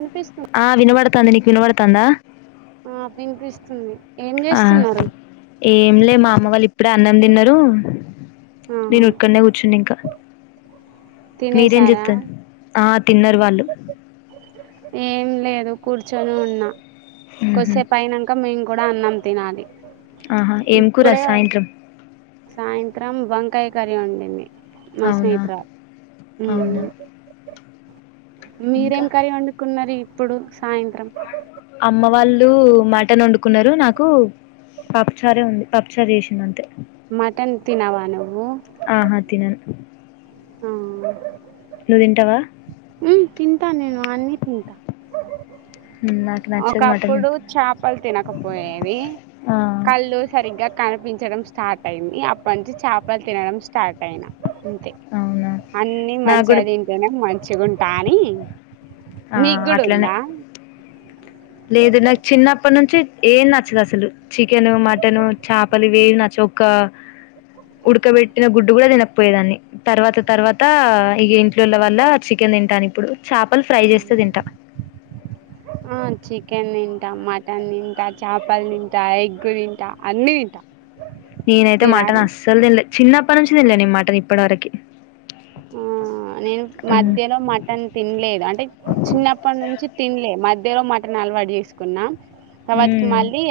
వినిపిస్తుంది ఆ వినవాడతాంది విన్నవడతాందా ఆ వినిపిస్తుంది ఏం ఆ చేస్తున్నారు ఏం లే మా అమ్మ వాళ్ళ్ ఇప్పుడె అన్నం తిన్నరు ఆహా నేను ఇక్కడనే కూర్చున్న ఇంకా తినేసారా మీరేంజేత్తుర్ ఆ తిన్నరు వాళ్ళు ఏం లేదు కూర్చొనె ఉన్నా ఉహు కొద్దిసేపు అయినంక మేం కుడా అన్నం తినాలి ఆహా ఏం కూర ఇప్పుడే సాయంత్రం సాయంత్రం వం కాయ్ కర్రి వండింది నా అవునా స్నేహితుల అవునా హ్మ్ ఇంకా మీరేం కర్రి వండుకున్నర్ ఇ ప్పుడు అమ్మ వాళ్ళ్ మటన్ వండుకున్నరు నాకు పప్పుచారే ఉంది పప్పు చార్ చేసింది అంతే మటన్ తినవా నువ్వు ఆహా తినను ఆ నువ్ తింటవా హ్మ్ తింట నేను అన్నీ తింట మ్మ్, నాకు నచ్చదు మటన్ ఒకప్పుడు చాపలు తినకపోయేది ఆ కళ్ళు సరిగ్గా కనిపించడం స్టార్ట్ అయింది అప్పటి నుంచి చాపలు తినడం స్టార్ట్ అయిన అంతే అవునా అన్ని నాకు మంచిగా కూడా తింటేనే మ దాని ఆ అట్లనే మీగుడుందా లేదు నాకు చిన్నప్పటి నుంచి ఏం నచ్చదు అసలు చికెను మటను చాపలు ఇవి ఏమి నచ్చదు ఒక ఉడకబెట్టిన గుడ్డు కూడా తినక పోయేదాన్ని. తర్వాత తర్వాత ఇగ ఇంట్లోల వల్ల చికెన్ తింటాను ఇప్పుడు. చేపలు ఫ్రై చేస్తే తింటా. ఆ చికెన్ తింట, మటన్ తింట, చాపల్ తింట, ఎగ్గు తింట, అన్నీ తింట. నేనైతే మటన్ అస్సల్ తినలే చిన్నప్ప నుంచ్. తినలే నెన్ మటన్ ఇప్పటి వరకి. ఆ నేను మధ్యల మటన్ తిన్లే అంటే చిన్నప్పటి నుంచి తిన్లే మధ్యలో మటన్. అలవాటు చేేసుకున్నా తరావాతికి హ్మ్. మళ్లీ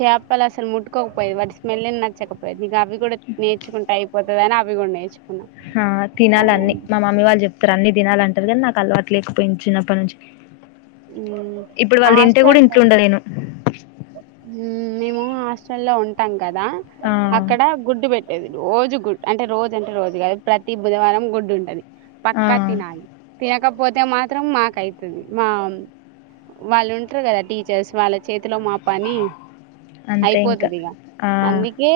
చాప్ వాళ్ళ అస్సల్ ముట్టుకోకపోయేది వాటి స్మెల్ల్ఏ నచ్చకపోయేది. ఇగ అవి కూడా నేర్చుకుంటే అయిపోత్. అవుగూడ నేర్చిక్ హ తి. తినాలన్ని మా మామ్మీ వాళ్ళు చెప్. రు అన్ని దినాల అంటారు కానీ నాకు అలవాటు లేకపోయి చిన్నప్పటి నుంచ్. ఇప్పుడ్ వాళ్ళు తింటే కూడా ఇంట్లో ఉండలేను. ఉహూ మేము హాస్టల్ లో ఉంటాం. కదా! ఆ, అక్కడ గుడ్డు పెట్టేది. రోజు గుడ్ అంటే రోజు అంటే రోజు కాదు ప్రతి బుధవారం గుడ్డు ఉంటది. ఆ, పక్కా తినాలి తిలక్. కాకపోతే మాత్రం మాకయితది మా వాళ్ళుంటరు కదా టీచర్స్ వాళ్ళ చేతిలో మా. పని అంతే ఇంకా అయిపోతది ఇగ ఆ, అందుకే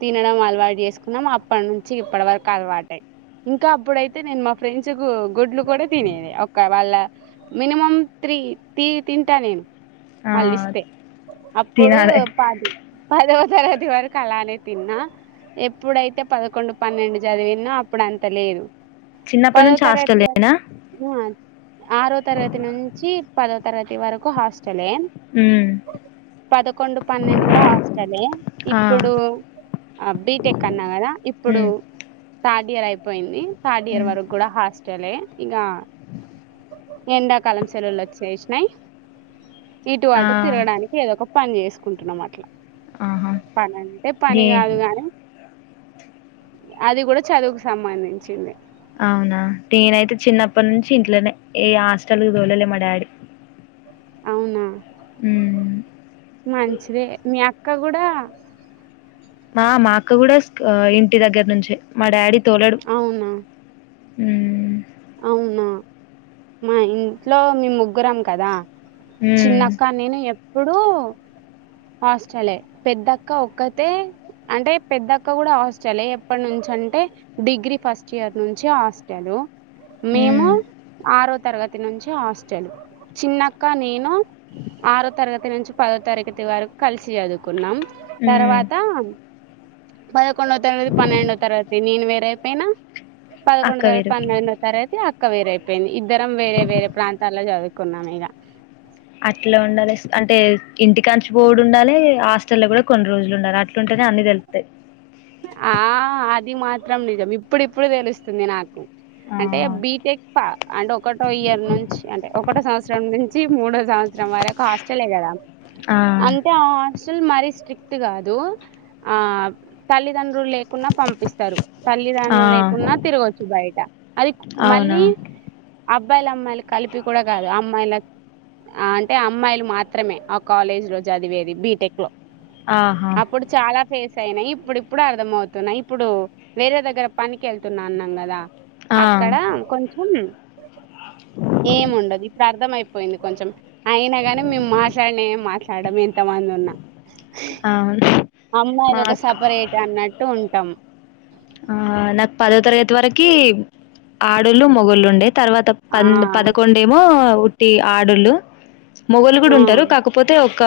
తినడం అలవాటు చేసుకున్నాం. అప్పట్నుంచి ఇప్పటి వరకు అలవాటయింది. ఇంకా అప్పుడైతే నేను మా ఫ్రెండ్స్ కు గుడ్లు కూడా తినేది ఒక వాళ్ళ మినిమం త్రీ తి తింటా నేన్. ఆ, [inaudible] అప్పుడు తినాలే ఉపాధి. పదవ తరగది వరకు అలానే తిన్నా ఎప్పుడైతే పదకొండు పన్నెండు చదివినో అప్పుడు అంత లేదు. చిన్నప్పటి పదో నుంచి తరగతి హాస్టల్ వరకు లేనా. ఆరో తరగతి నుంచి పదో. తరగతి వరకు హాస్టలే. ఉమ్ పదకొండు పన్నెండు కూడా హాస్టలే ఆ ఇప్పుడు ఆహ్ బిటెక్ అన్నా కదా ఇప్పుడు ఉమ్ థార్డ్ ఇయర్ అయిపొ. పోయింది థర్డ్ ఇయర్ ఉమ్ వరకు కూడా హాస్టలే, ఇగ ఎండాకాలం సెలవులు వచ్చేసినాయి. ఇటు ఆ అటు తిరడానికి ఏదో ఒక పని జేసుకుంటున్నాం అట్లా ఆహా పని అంటే పని నే గాదు గాని అది కూడా చదువుకు సంబంధించిందే. అవునా, నేనైతే చిన్నప్పటినుంచి ఇంట్లనే, ఏ హాస్టల్ కి తోలలే మా డాడీ. అవునా ఉమ్ మంచిదే మీ అ అక్క కూడా మా మా అక్క కూడా ఇంటి దగ్గర నుంచే మా డాడీ. అవునా హ్మ్ అవునా మా ఇంట్లో మేము ముగ్గురం కదా! ఉమ్ చిన్నక్క నేను ఏపు ఇప్పుడు హాస్టలే, పెద్దక్క ఒక్కతే, అంటే పెద్దక్క కూడా హాస్టలే, ఎప్పటినుంచఅంటే డిగ్రీ ఫస్ట్ ఇయర్ నుంచి హాస్టల్. మేము ఉమ్ ఆరో తరగతి. ఫిఫ్త్ నుంచే హాస్టల్ చిన్నక్క నేను ఆరో తరగతి నుంచి పదో తరగతి వరకు కలిసి చదువుకున్నాం ఉమ్ తర్వాత హ [unintelligible] పదకొండవ తరగతి పన్నెండవ తరగతి నేను వేరే అయిపోయిన పదకొండవ అక్క తరగతి వేరు పన్నెండ అక్క వేరైపోయింది. ఇద్దరం వేరే వేరే ప్రాంతాల్లో చదువుకున్నాం ఇగ అట్లుండాలి అంటే ఇంటికాంచి బొవుడుండాలే హాస్టల్ల కూడా కొన్ని రోజులు ఉండాలే అట్లుంటనే అన్ని తెలుత్తాయి. ఆ అది మాత్రం నిజం ఇప్పుడిప్పుడు తెలుస్తుంది నాకు. ఆ అంటే బీటెక్ [unintelligible] అండ్ ఒకటో ఇయర్ నుంచి అంటే ఒకటో సంవత్సరం నుంచి మూడో సంవత్సరం వరకు హాస్టలే కదా ఆ అంటే హస్ట [unintelligible] మరీ స్ట్రిక్ట్ కాదు ఆ తల్లిదండ్రులేక [unintelligible] పంపిస్తారు ఆ తల్లిదండులు లేకున్నా తిరగొచ్చు బయట అది అవునా మళ్ళీ అ అబ్బాయిలు అమ్మాయిలు కలిపి కూడా కాదు, అమ్మాయిల [unintelligible] అంటే అమ్మాయిలు మాత్రమే ఆ కాలేజీలో చదివేది బీటెక్ లో. ఆహా అప్పుడు చాలా ఫేస్ అయినా ఈ ఇప్పుడు ఇప్పుడు అర్థ అవుతున్నాయి ఇప్పుడు వేరే దగ్గర పనికి వెళ్తున్నా అన్నాం కదా ఆ అక్కడ కొంచెం ఏముండదు ఇ ప్రడు అార్థమయిపో పోయింది కొంచెం అయినా గాని మేము మాట్లాడినిం మాట్లాడడంమే మ ఉన్న అవును అమ్మాయిలు ఒక మాకు సపరేట్ అన్నట్టు ఉంటాం ఆ నాకు పదో తరగతి వరకి ఆడళ్ళు మొగుళ్ళు ఉండే తర్వాత ఆ పన్ పదకొండేమో కుట్టి ఆడులు మొగలు కూడా ఆ ఉంటారు కాకపోతే ఒక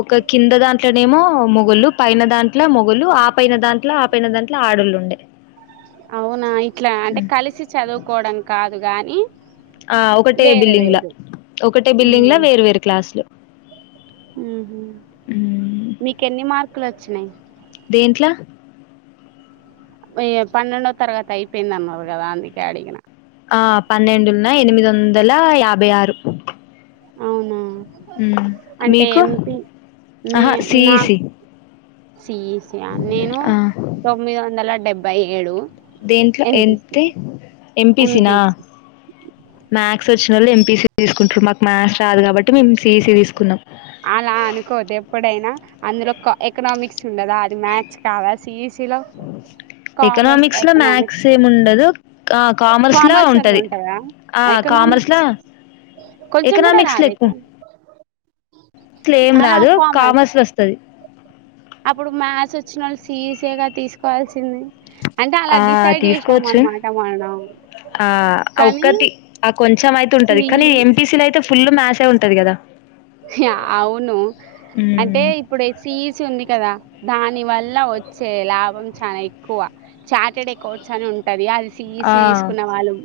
ఒక కింద దాంట్లోనేమో మొగలు పైన దాంట్లో మొగలు ఆ పన దాంట్లో ఆపైన దాంట్లో ఆడళ్ళు ఉండే అవునా ఇట్లా అంటే కలిసి చదువుకోవడం కాదు గాని ఆ ఒకటే వేరే బిల్డింగ్ల వేరు ఒకటే బిల్డింగ్ల వేరు వేరు క్లాసులు మీక ఎన్ని మార్కులు వచ్చినాయి్ ఏంట్లా య పన్నెండో తరగతి అయిపోయింది అన్నారు కదా అందుకే అడిగిన ఆ పన్నెండున్న ఎనిమిది వందల యాభై ఆరు అవునా మ్మ్ అంటే మీకు ఎంపీ మ ఆహా నా సిఈసి సిఈసి నేను ఆ తొమ్మిది వందల డెబ్బై బై ఏళు దేంట్లో ఎంతే ఎంపీసినా ఎంపీసి మ్యాథ్స్ వచ్చినోళ్ళు ఎంపీసి తీస్ కొంచెం మాకు మ్యాథ్స్ రాదు కాబట్టి మేము సీఈసీ తీసుకున్నం. అలా అనుకోద్దు ఎప్పుడైనా అందులో కా ఎకనామిక్స్ ఉండదా అది మ్యాథ్స్ కాదా సీఈసి ఎకనామిక్స్ లో మ్యాక్స్ ఎకనామిక్స్ ఏం ఉండదు కా కామర్స్ లో అని ఉంటది. ఉంటదా ఆ ఎకనామిక్స్ కామర్స్లో కొంచెం కూడా ఎకనామిక్స్ లో రాదు ఎక్కువ ఎకనా ల ఏం రాదు కామర్స్ ల వస్తది. అప్పుడు మ్యాథ్స్ వచ్చినోళ్ళు సీఈసేగా తీసుకోవాల్సింది అంటే అలా ఆ డిసైడ్ చేసినాం తీసుకోవచ్చు అనమాట మనం ఆ అ కానీ ఒక్కటి ఆ కొంచెం అయితే ఉంటది కానీ సిఈ ఎంపీసీలో అయితే ఫుల్లు మ్యాసే ఉంటది కదా! హా అవును అంటే హ్మ్ ఇప్పుడు ఈ సీఈసీ ఉంది కదా దాని వల్ల ల వచ్చే లాభం చానా ఎక్కువ చార్టెడ్ అకౌర్ట్స్ అని ఉంటది అది. ఆ సీఈసీ తీసుకున్న వాలు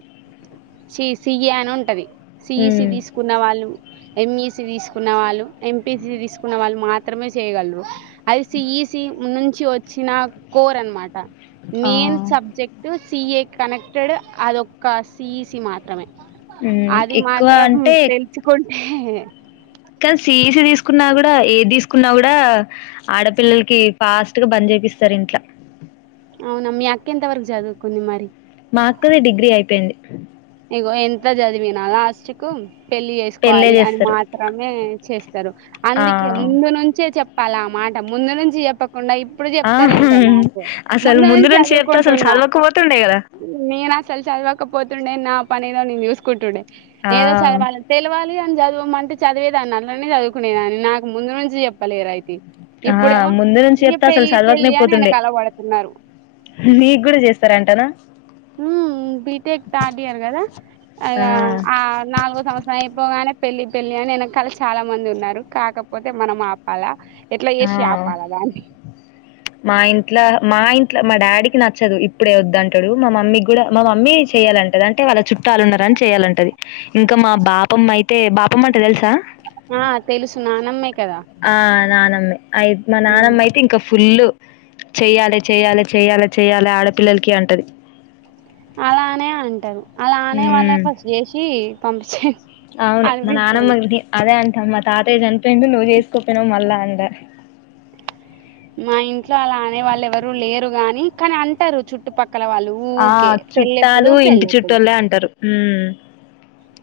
సి సిఎ అని ఉంటది సిఈసి హ్మ్ తీసుకున్న వాళ్ళు ఎంఈసి తీసు తీకున్న వాళ్ళు ఎంపిసి తీసుకున్న వాళ్ళు మాత్రమే చేయగలరు. అది సిఈసి నుంచి వచ్చిన కోర్ అనమాట ఆ మెయిన్ సబ్జెక్ట్ సిఏ కనెక్టెడ్ అదొక్క సిఈసి మాత్రమే హ్మ్ ఎక్కువ అంటే హే కాదు సిఈసి తీస్ కున్నా కూడా ఏది తీసుకున్నా కూడా ఆడపిల్లలకి ఫాస్ట్ గా బంద్ చేపిస్తారు ఇంట్లా అవునా మీ అక్కెంత వరకు జదువు కొంది మరి. మాఅక్కది డిగ్రీ అయిపోయింది ఇగో ఎంత చదివిన లాస్ట్ కు పెళ్లి పెళ్ళే చేసుకోవాలి అని చేస్తారు మాత్రమే చేస్తారు. ఆ అందుకే ముందు నుంచే చె. పలా మాట ముందు నుంచి చెప్ప ఉండ ఇప్పుడు ఆ చెప్తారెంటో నాకు అసలు ముందు నుంచి చెప్తే అసలు చదువుకుంటున్నా చదవకపోతుండే కదా నేను అసలు చదవకపోతు నా పనేదో నేను యూస్ కుటై ఆ ఏదో చదవాలి తెలివాలి ఆ నే చదువమంటే చదివేదాన్ని అల్లనే చదువుకునేదాన్ని నాకు ముందు నుంచి చెప్పలేరు రయితీ. ఆ ముందు నుంచి చెప్తా అసలు పెళ్లి చదవకనే అని పోతుండే వెనకాల పడుతున్నారు నీకు కూడా చేస్తార టా ర ఊ బిటేక్ తాటీారు కదా ఈగ ఆ నాలుగు సంవత్సరం అయి పోగానే పెళ్లిి పెళ్లిి అని వెనకాల చాలా మంది ఉన్నారు కాకపోతే మనం ఆపాల ఆ మా ఇంట్లో మా ఇంట్ ఇట్లా మా డాడీకి నచ్చదు ఇప్పుడే వద్దు అంటడు మా మమ్మీ కూడా మా మమ్మీ చెయ్యాలంటది అంటే వాళ్ళ చుట్టాలు ఉన్నారని చెయాలంటది ఇంకా మా బాపమ్మ అయితే బాపమ్మ అంట తెలుసా ఆ తెలుసు నానమ్మే కదా నే అయి మా నాన్నమ్ అయితే ఇంకా ఫు ఫుల్లు చేయ్యాలే చెయ్యాలే చెయ్యాలె చెయ్యాలె ఆడపిల్లలకి అంటది అలానే అంటరు అలా అనే మ్మ్ వాళ్ళకు చేసి పంపించ అవును నానమ్మది ఆడ అ మతతే జన్ [unintelligible] రెండు నువ్వు చేసుకోపోయినాఊ మళ్ళా అండ ఆ మా ఇంట్లో అలా ఆనే వాళ్ళు ఎవరు లేరు గాని కాని అంటారు చుట్టుపక్క ఆ చుట్టాలు ఇంటి పెళ్ళెప్పుడు చుట్టూలేే అంటారు ఊ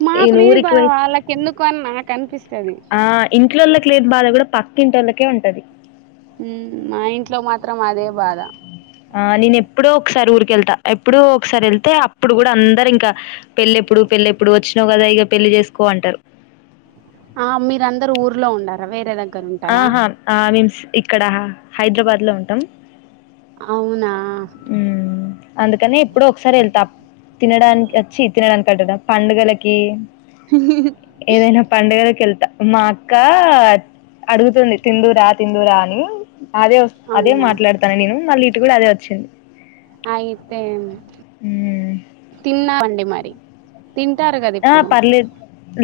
మాకు నేను లేని ఊరికి బాధ పోయి వాళ్ళకి ఎందుకు అని నాకు అనిపిస్తది ఆ ఇంట్లోలకి లేని బాధ కూడా పక్క కింటోళకే ఉంటది ఊ మా ఇంట్లో మాత్రం అదే బాధ ఆ నేన ఎప్పుడో ఒకసారి ఊరికెళ్తా ఎప్పుడో ఒకసారి వెళ్తే అప్పుడు కూడా అందరు ఇంకా పెళ్ళెప్పుడు పెళ్ళెప్పుడు వచ్చినో కదా ఇగ పెళ్ళి చేసుకో అంటరు ఆ మీరందరుూ ఊర్లో ఉండారా వేరే దగ్గ ఆహా ఆ [unintelligible] ఇక్కడ హైదరాబాద్లో ఉంటాం అవునా అందుకనే ఎప్పుడో ఒకసారి వెళ్తా ము తినడానికి వచ్చి తినడానికనుటున్న పండుగలకి ఏదైనా పడుగలకి వెళ్తా మా అక్క అడుగుతుంది తిందుూరా తిందుూరా అని అదే అదే అవునా మాట్లాడతాను నేను మళ్ళీ టుడా అదే వచ్చింది అయితే ఉమ్. తిన్నా బండే మరి తింటారు కదా ఆ ఇప్పుడు పర్లేదు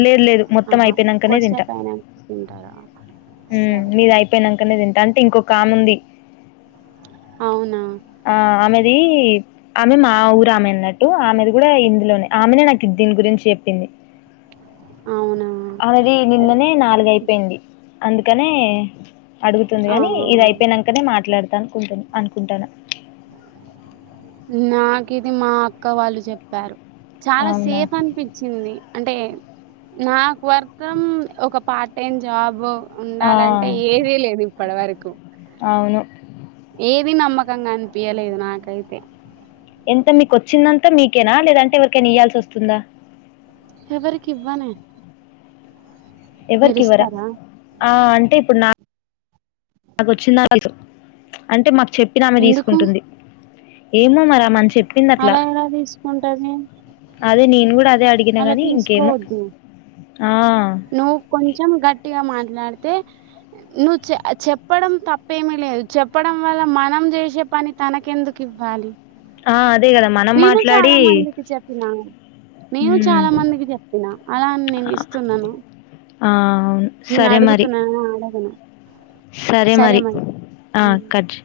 లేదు లేదు మొత్తం ఆహా అయిపోయినాకనే తింటా కొద్దిసేపు అయినాక తింటారా సరే మీది అయిపోయినాకనే తింటా అంటే ఇంకొక కామ్ ఉంది అవునా ఆ ఆమెది ఆమె మా ఊరు ఆమె అన్నట్టు ఆమెది కూడా ఇందులోనే ఆమెనే నాకు దీని గురించి చెప్పింది అవునా అనేది నిన్ననే నాలుగు అయిపోయింది అందుకనే అడుగుతుంది ఆ కాని ఇది అయిపోయినాకనే మాట్లాడుతుంది నుకు అనుకుంటాను నాకు ఇది మా అక్క వాళ్ళు చెప్పారు చాలా అవునా! సేఫ్ అనిపించింది అంటే నాకు వర్తం ఒక పార్ట్ టైం జాబ ఆ! ఉండాలంటే ఏదిీ లేదు ఇప్పటి వరకు అవును. ఏది నమ్మకంగా అనిపయలేదు నాకైతే ఎంత మీకుొచ్చిందంతా మీకేనా లేదంటే ఎవరికైనా ఇ్యాల్సి వస్తుందా ఎవరి క్వ నే మీరు ఎవరికివ్వరా? ఇస్తారా ఆ అంటే ఇప్పుడు నా నాకు వచ్చిందా అంటే మాకు చెప్పినామె ఎందుకు తీసుకుంటుంది ఏమో మరా మని చెప్ప అలా ఎలా తీసుకుంటది అదే నేను కూడా అదే అడిగిన అలా గాని ఇంకేమో తీసుకోవద్దు ఆ నువ్వు కొంచెం గట్టిగా మాట్ ఇలాడితే నువ్ చె చెప్పడం తప్పేమిీ లేదు చెప్పడం వల్ల మనం చేసే పని తనకెందుకు ఇవ్వాలి ఆ అదే కదా మనం నేను మాట్లాడి చాలా మందికి చెప్పినా నేను ఉమ్ చాలా మందికి చెప్పినా అలాని నేను ఇస్తున్నాను ఆ అవును నేను సరే మరి అడుగుతునా ఆడగను సరే మరి ఆ మరి కట్ీ